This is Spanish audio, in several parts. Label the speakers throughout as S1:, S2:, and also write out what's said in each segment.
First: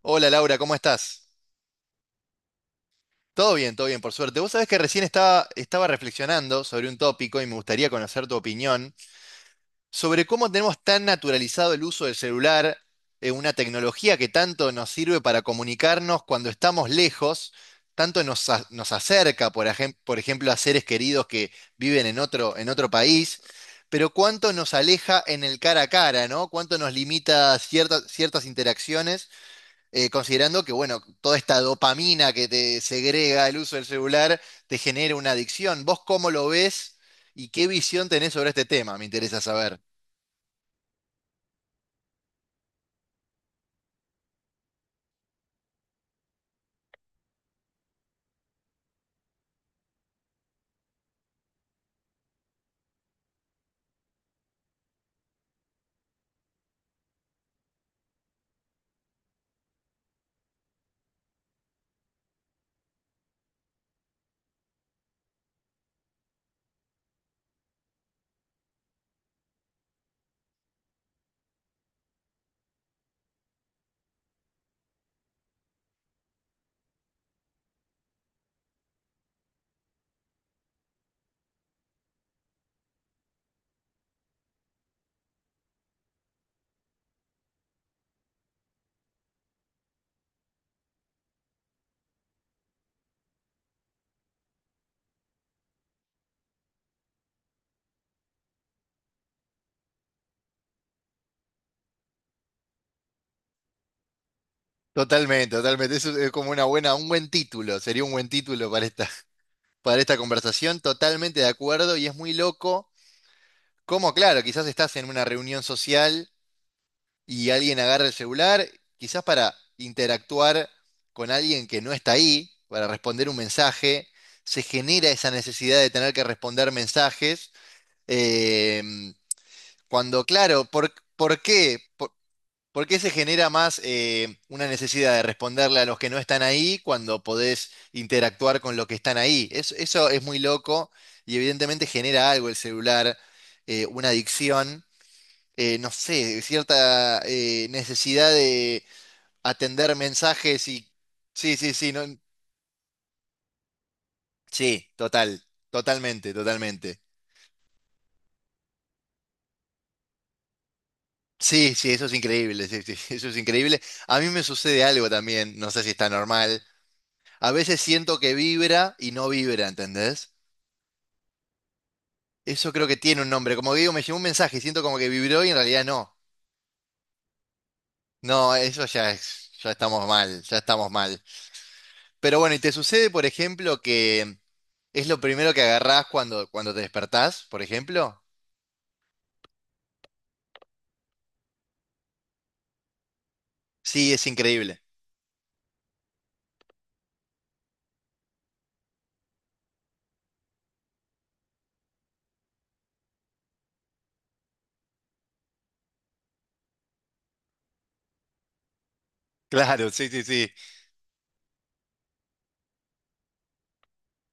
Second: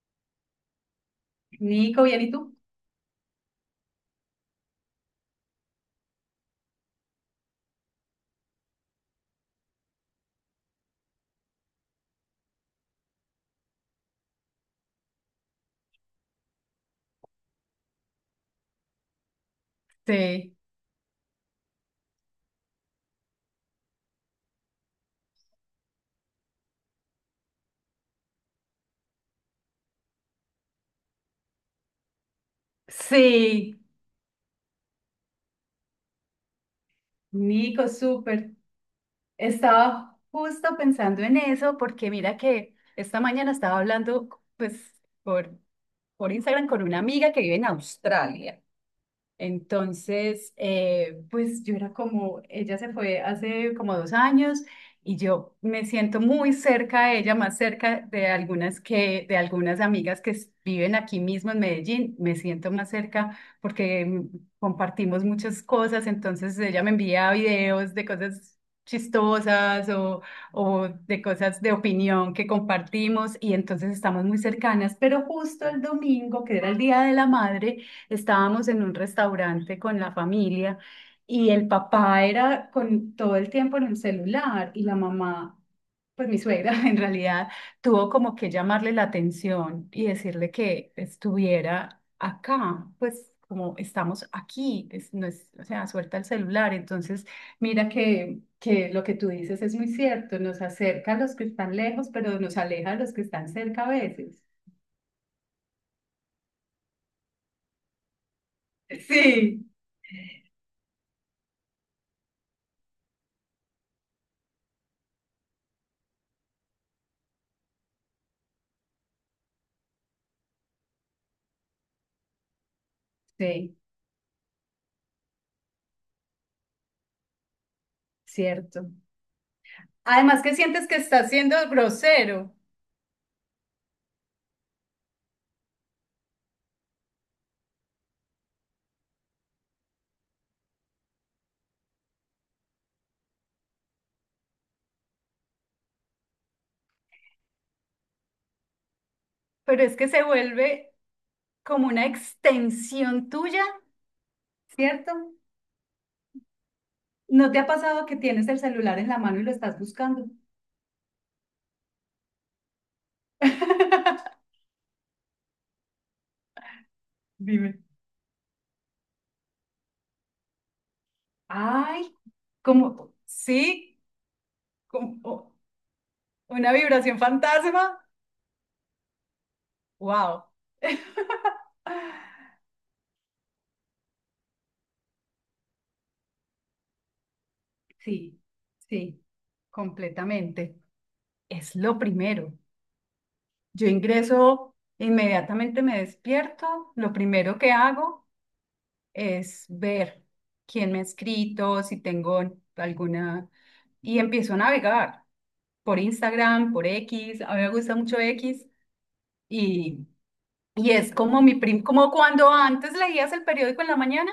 S1: Hola Laura, ¿cómo estás?
S2: Nico, ¿bien y tú?
S1: Todo bien, por suerte. Vos sabés que recién estaba reflexionando sobre un tópico y me gustaría conocer tu opinión sobre cómo tenemos tan naturalizado el uso del celular, una tecnología que tanto nos sirve para comunicarnos cuando estamos lejos, tanto nos acerca, por ejemplo, a seres queridos que viven en en otro país, pero cuánto nos aleja en el cara a cara, ¿no? Cuánto nos limita ciertas interacciones. Considerando que, bueno, toda esta dopamina que te segrega el uso
S2: Sí,
S1: del celular te genera una adicción. ¿Vos cómo lo ves y qué
S2: Nico,
S1: visión tenés sobre
S2: súper.
S1: este tema? Me interesa saber.
S2: Estaba justo pensando en eso porque mira que esta mañana estaba hablando pues por, por Instagram con una amiga que vive en Australia. Entonces, pues yo era como, ella se fue hace como 2 años y yo me siento muy cerca de ella, más cerca de algunas amigas que viven aquí mismo en Medellín, me siento más cerca porque compartimos muchas cosas, entonces ella me envía videos de cosas chistosas o de cosas de opinión que compartimos y entonces estamos muy cercanas, pero justo el domingo, que era el Día de la Madre, estábamos en un restaurante con la familia y el papá era con todo el tiempo en el celular y la mamá, pues mi suegra en realidad, tuvo como que llamarle la atención y decirle que estuviera acá, pues como estamos aquí, no es, o sea, suelta el celular. Entonces, mira que lo que tú dices es muy cierto, nos acerca a los que están lejos, pero nos aleja a los que están cerca a veces.
S1: Totalmente, totalmente. Eso es como una un buen título. Sería un buen título para
S2: Sí,
S1: para esta conversación. Totalmente de acuerdo y es muy loco. Como, claro, quizás estás en una reunión social y alguien agarra el celular, quizás para interactuar con alguien que no está ahí, para responder un
S2: sí,
S1: mensaje, se genera esa necesidad de tener que responder mensajes, eh,
S2: cierto.
S1: cuando
S2: Además que
S1: claro,
S2: sientes que estás
S1: por
S2: siendo
S1: qué? ¿
S2: grosero,
S1: Por qué se genera más una necesidad de responderle a los que no están ahí cuando podés interactuar con los que están ahí? Eso es muy loco y evidentemente genera algo el celular, una adicción no sé, cierta necesidad de
S2: pero
S1: atender
S2: es que se
S1: mensajes y...
S2: vuelve
S1: Sí, sí,
S2: como
S1: sí, no,
S2: una extensión tuya,
S1: sí,
S2: ¿cierto?
S1: total, totalmente, totalmente.
S2: ¿No te ha pasado que tienes el celular en la mano y lo estás buscando?
S1: Sí, sí, eso es increíble, sí, sí, eso es increíble. A mí me sucede algo también, no sé si está normal. A
S2: Dime.
S1: veces siento que vibra y no vibra, ¿entendés?
S2: Ay,
S1: Eso creo que
S2: como,
S1: tiene un nombre. Como que digo, me
S2: sí,
S1: llegó un mensaje y siento como que
S2: como
S1: vibró y
S2: oh,
S1: en realidad no.
S2: una vibración fantasma.
S1: No, eso ya es, ya estamos mal,
S2: Wow.
S1: ya estamos mal. Pero bueno, ¿y te sucede, por ejemplo, que ¿es lo primero que agarrás cuando te despertás, por ejemplo?
S2: Sí, sí, completamente. Es lo primero. Yo
S1: Sí, es
S2: ingreso,
S1: increíble.
S2: inmediatamente me despierto, lo primero que hago es ver quién me ha escrito, si tengo alguna, y empiezo a navegar por Instagram, por X, a mí me gusta mucho X,
S1: Claro,
S2: y,
S1: sí, sí, sí.
S2: y es como como cuando antes leías el periódico en la mañana,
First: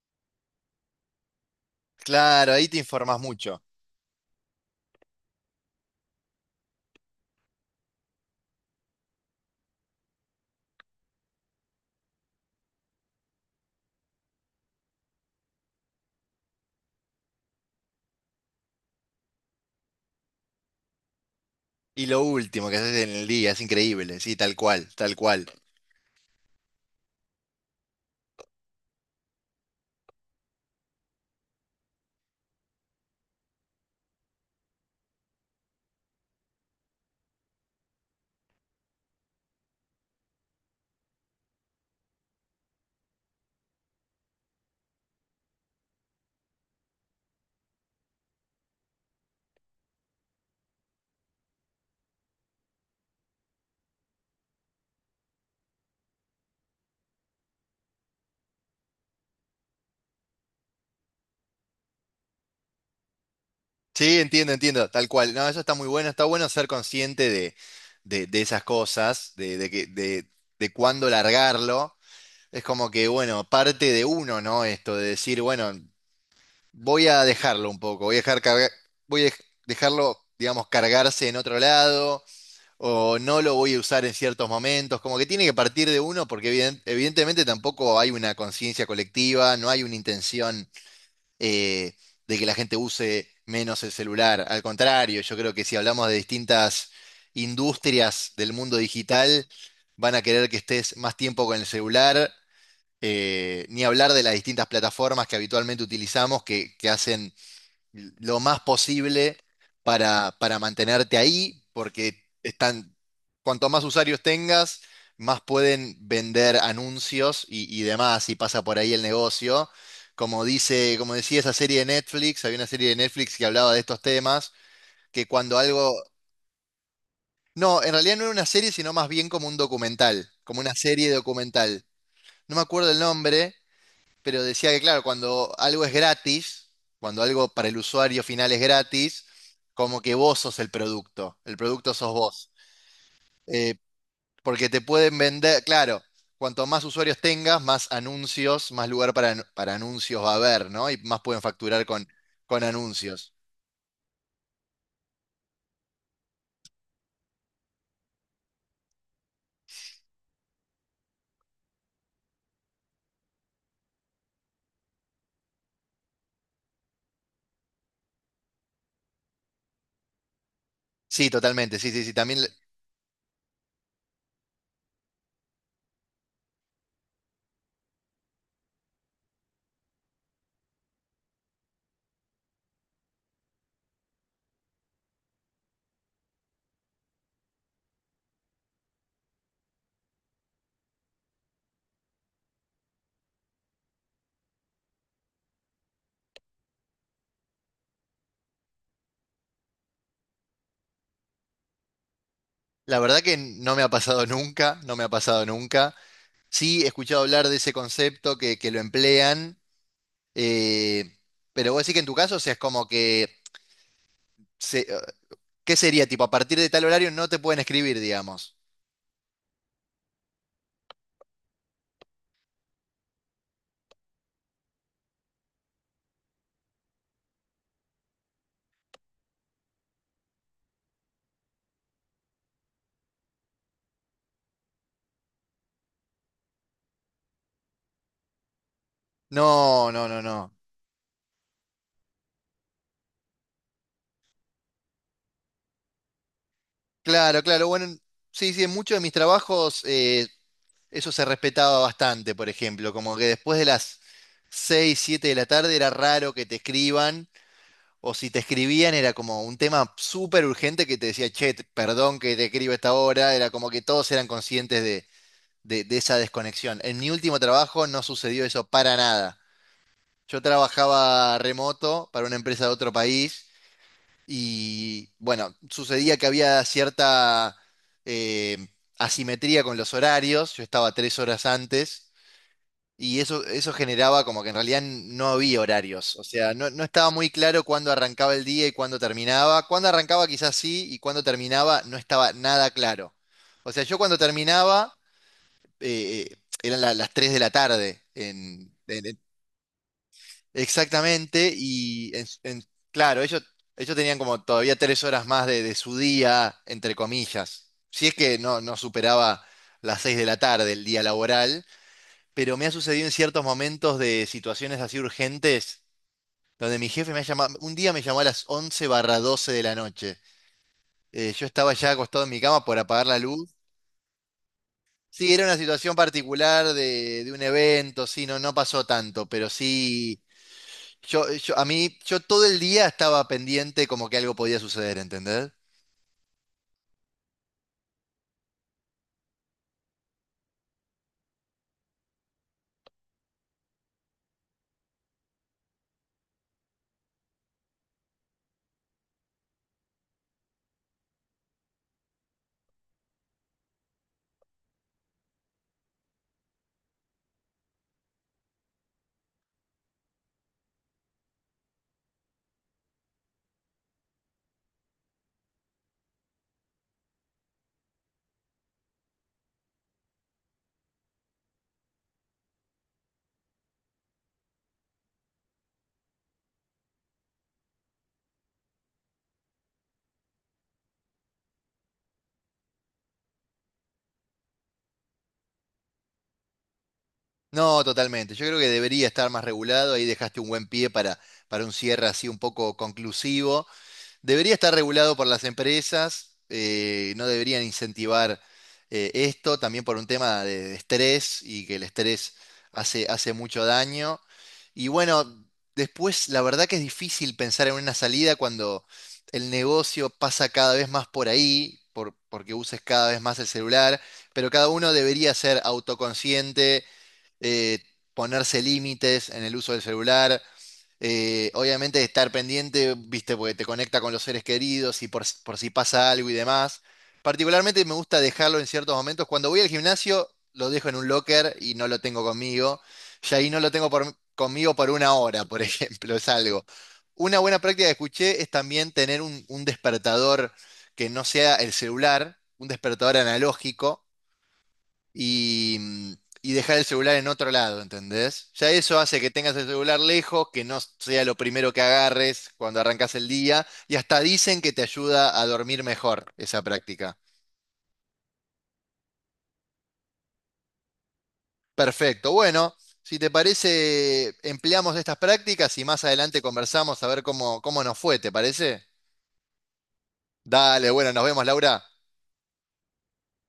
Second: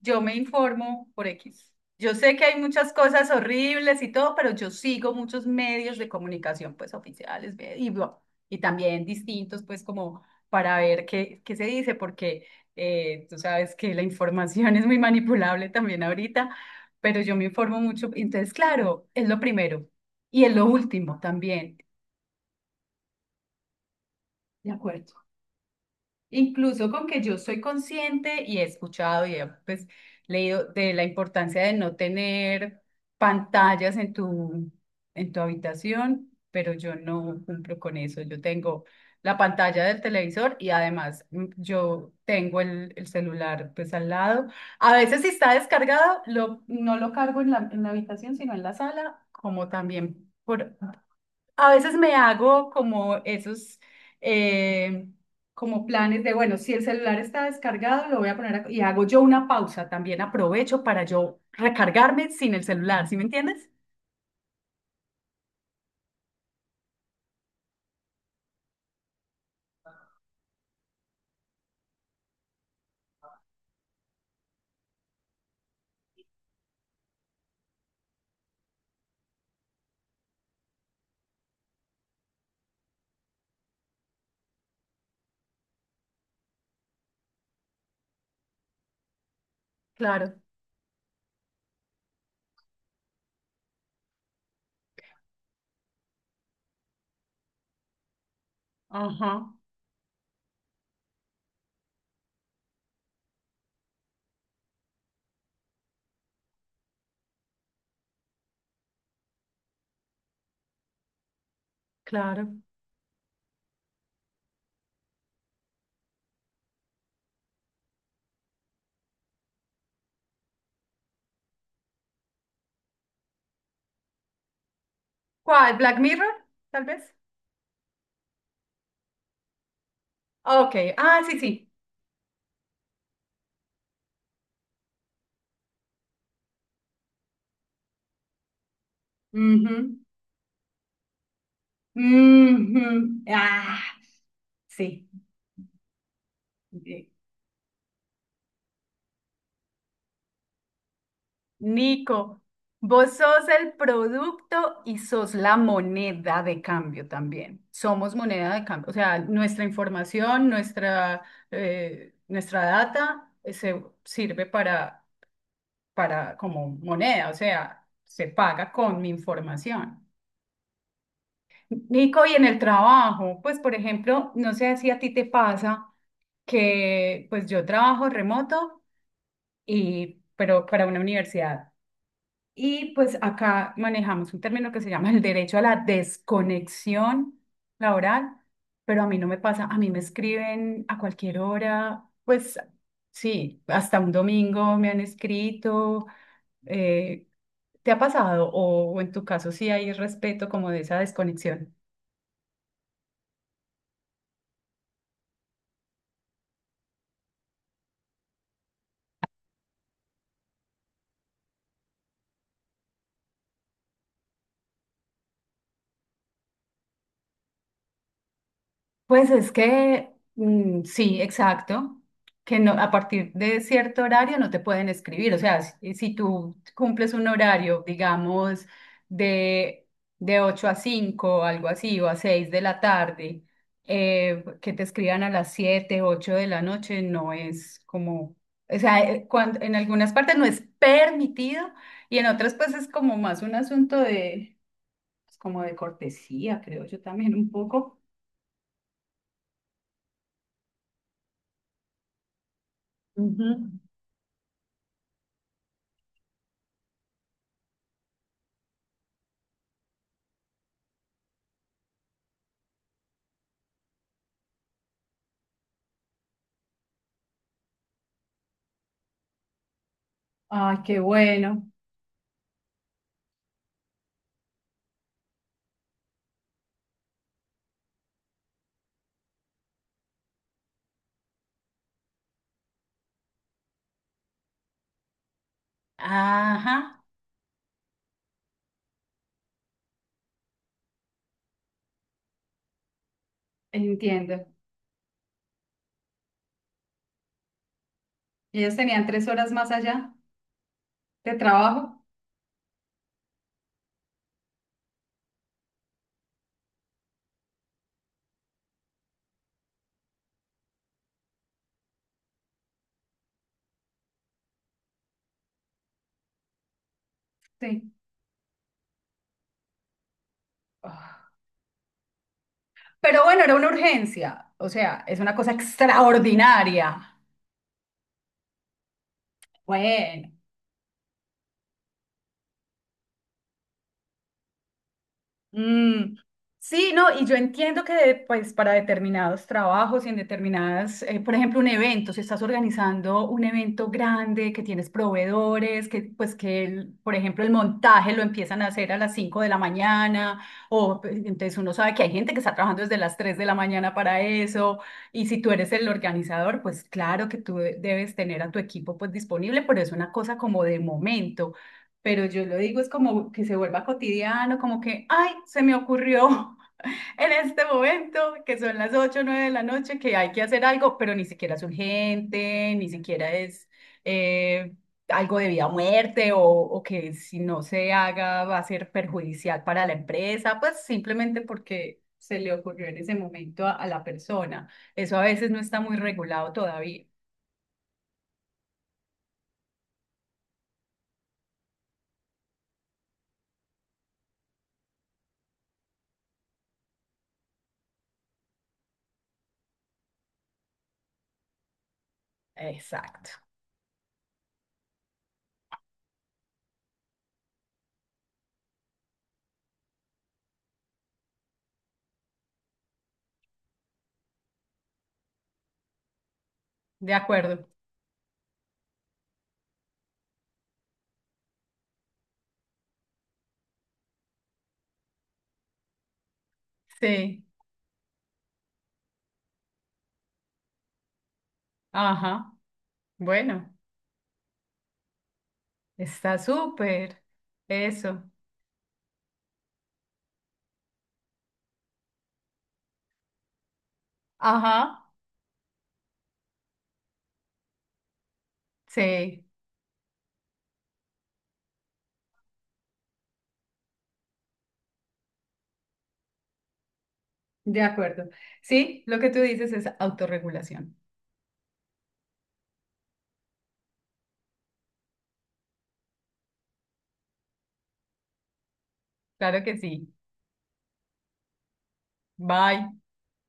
S2: yo me informo por X. Yo sé que
S1: Claro,
S2: hay
S1: ahí te
S2: muchas
S1: informás
S2: cosas
S1: mucho.
S2: horribles y todo, pero yo sigo muchos medios de comunicación, pues oficiales y, bueno, y también distintos, pues como para ver qué se dice, porque tú sabes que la información es muy manipulable también ahorita, pero yo me informo mucho. Entonces, claro, es lo primero y es lo último también.
S1: Y lo último que haces en el día, es increíble, sí, tal
S2: De
S1: cual,
S2: acuerdo.
S1: tal cual.
S2: Incluso con que yo soy consciente y he escuchado y he pues, leído de la importancia de no tener pantallas en tu habitación, pero yo no cumplo con eso. Yo tengo la pantalla del televisor y además yo tengo el celular pues al lado. A veces si está descargado, no lo cargo en la habitación, sino en la sala, como también por a veces me hago como esos, eh, como planes de, bueno, si el celular está descargado, lo voy a poner y hago yo una pausa, también aprovecho para yo recargarme sin el celular, ¿sí me entiendes?
S1: Sí, entiendo, entiendo, tal cual. No, eso está muy bueno, está bueno ser consciente de esas cosas, de cuándo largarlo. Es como que, bueno, parte de uno, ¿no? Esto de decir, bueno, voy a dejarlo un poco, voy a dejar carga- voy a dej- dejarlo, digamos, cargarse en otro lado o no lo voy a usar en ciertos momentos, como que tiene que partir de uno porque evidentemente tampoco hay una conciencia colectiva, no hay una
S2: Claro,
S1: intención eh, de que la gente use menos el celular. Al contrario, yo creo que si hablamos de distintas industrias del mundo digital,
S2: ajá,
S1: van a querer que estés más tiempo con el celular, ni hablar de las distintas plataformas que habitualmente utilizamos que hacen lo más posible para mantenerte ahí, porque
S2: claro.
S1: están, cuanto más usuarios tengas, más pueden vender anuncios y demás, y pasa por ahí el negocio. Como dice, como decía esa serie de Netflix, había una serie de Netflix que hablaba de estos temas, que cuando
S2: ¿Cuál?
S1: algo...
S2: ¿Black Mirror? Tal vez.
S1: No, en realidad no era una serie, sino más bien como un documental, como una
S2: Ok,
S1: serie
S2: ah, sí, sí.
S1: documental. No me acuerdo el nombre, pero decía que, claro, cuando algo es gratis, cuando algo para el usuario final es gratis, como
S2: Ujú,
S1: que vos sos el producto sos vos.
S2: ujú,
S1: Eh,
S2: ah,
S1: Porque te
S2: sí.
S1: pueden vender, claro, cuanto más usuarios tengas, más anuncios, más lugar para anuncios va a haber, ¿no? Y más pueden facturar
S2: Nico,
S1: con
S2: vos
S1: anuncios.
S2: sos el producto y sos la moneda de cambio también. Somos moneda de cambio. O sea, nuestra información, nuestra data se sirve para como moneda. O sea, se paga con mi información.
S1: Sí, totalmente, sí, sí, sí.
S2: Nico, y
S1: También,
S2: en el trabajo, pues por ejemplo, no sé si a ti te pasa que pues yo trabajo remoto y pero para una universidad. Y pues acá manejamos un término que se llama el derecho a la desconexión laboral, pero a mí no me pasa, a mí me escriben a cualquier hora, pues sí, hasta un domingo me han escrito. eh, ¿Te ha pasado? O en tu caso sí hay respeto como de esa desconexión.
S1: la verdad que no me ha pasado nunca, no me ha pasado nunca. Sí, he escuchado hablar de ese concepto que lo emplean, eh, pero vos decís que en tu caso, o sea, es como que se- eh, ¿qué sería? Tipo, a partir de tal horario no te pueden escribir, digamos.
S2: Pues es que sí, exacto, que no, a partir de cierto horario no te pueden escribir, o sea, si tú cumples un horario, digamos, de, de 8 a 5, algo así, o a 6 de la tarde, que te escriban a las 7, 8 de la noche, no es como, o sea, cuando, en
S1: No, no,
S2: algunas
S1: no,
S2: partes no
S1: no.
S2: es permitido y en otras pues es como más un asunto de, pues, como de cortesía, creo yo también
S1: Claro,
S2: un
S1: claro. Bueno,
S2: poco.
S1: sí, sí, en muchos de mis trabajos eso se respetaba bastante, por ejemplo. Como que después de
S2: Ujú.
S1: las 6, 7 de la tarde era raro que te escriban. O si te escribían era como un tema súper urgente que te decía, che, perdón que te escribo a esta hora. Era como que todos eran conscientes de esa desconexión. En mi último trabajo no sucedió eso para nada. Yo
S2: Ay, qué
S1: trabajaba
S2: bueno,
S1: remoto para una empresa de otro país y bueno, sucedía que había cierta eh, asimetría con los horarios. Yo estaba 3 horas antes y eso generaba como que en realidad no había horarios. O sea,
S2: ajá.
S1: no estaba muy claro cuándo arrancaba el día y cuándo terminaba. Cuándo arrancaba quizás sí y cuándo terminaba no estaba nada claro. O sea, yo cuando
S2: Entiendo.
S1: terminaba eh, eh, eran las 3 de la tarde
S2: ¿Y ellos tenían
S1: en
S2: 3 horas más allá de
S1: Exactamente,
S2: trabajo?
S1: y claro, ellos tenían como todavía 3 horas más de su día, entre comillas. Si es que no, no superaba las 6 de la tarde el día laboral, pero me ha sucedido en ciertos momentos de situaciones así urgentes, donde mi jefe me ha llamado, un día
S2: Sí.
S1: me llamó a las 11 barra 12 de la noche.
S2: Ah,
S1: Yo estaba ya acostado en mi cama por apagar la
S2: pero bueno,
S1: luz.
S2: era una urgencia. O sea, es
S1: Sí,
S2: una
S1: era
S2: cosa
S1: una situación particular
S2: extraordinaria.
S1: de un evento, sí, no, no pasó tanto, pero sí.
S2: Bueno.
S1: Yo todo el día estaba pendiente como que algo podía suceder, ¿entendés?
S2: Mm, sí, no, y yo entiendo que pues para determinados trabajos y en determinadas, por ejemplo, un evento, si estás organizando un evento grande, que tienes proveedores, que pues que, el- por ejemplo, el montaje lo empiezan a hacer a las 5 de la mañana, o pues, entonces uno sabe que hay gente que está trabajando desde las 3 de la mañana para eso, y si tú eres el organizador, pues claro que tú debes tener a tu equipo pues disponible, pero es una cosa como de momento pero yo lo digo, es como que se vuelva cotidiano, como que, ay, se me ocurrió en este momento, que son las ocho o 9 de la noche, que hay que hacer algo, pero ni siquiera es urgente, ni siquiera es eh, algo de vida o muerte, o que si no se haga va a ser perjudicial para la empresa, pues simplemente porque se le ocurrió en ese momento a la persona. Eso a veces no está muy regulado todavía.
S1: No, totalmente. Yo creo que debería estar más regulado. Ahí dejaste un buen pie para un cierre así un poco conclusivo. Debería estar regulado por las empresas, no deberían incentivar esto, también por un tema de estrés y que el estrés hace, hace
S2: Exacto.
S1: mucho daño. Y bueno, después la verdad que es difícil pensar en una salida cuando el negocio pasa cada vez más por ahí, porque uses cada vez más el celular, pero cada uno debería ser autoconsciente,
S2: De acuerdo.
S1: eh, ponerse límites en el uso del celular. Obviamente estar pendiente, viste, porque te conecta con los seres queridos y por si pasa algo y demás.
S2: Sí.
S1: Particularmente me gusta dejarlo en ciertos momentos. Cuando voy al gimnasio, lo dejo en un locker y no lo tengo
S2: Ajá.
S1: conmigo. Y ahí no lo
S2: Bueno.
S1: tengo conmigo por una hora, por ejemplo, es
S2: Está
S1: algo.
S2: súper.
S1: Una buena práctica que
S2: Eso.
S1: escuché es también tener un despertador que no sea el celular, un despertador analógico
S2: Ajá.
S1: y, y dejar el celular en otro lado, ¿entendés? Ya eso hace que
S2: Sí,
S1: tengas el celular lejos, que no sea lo primero que agarres cuando arrancas el día, y hasta dicen que te ayuda a dormir mejor esa práctica.
S2: de acuerdo. Sí, lo que tú dices es autorregulación.
S1: Perfecto, bueno, si te parece, empleamos estas prácticas y más adelante conversamos a ver cómo, cómo nos fue, ¿te parece?
S2: Claro que sí.
S1: Dale, bueno, nos vemos, Laura.
S2: Bye.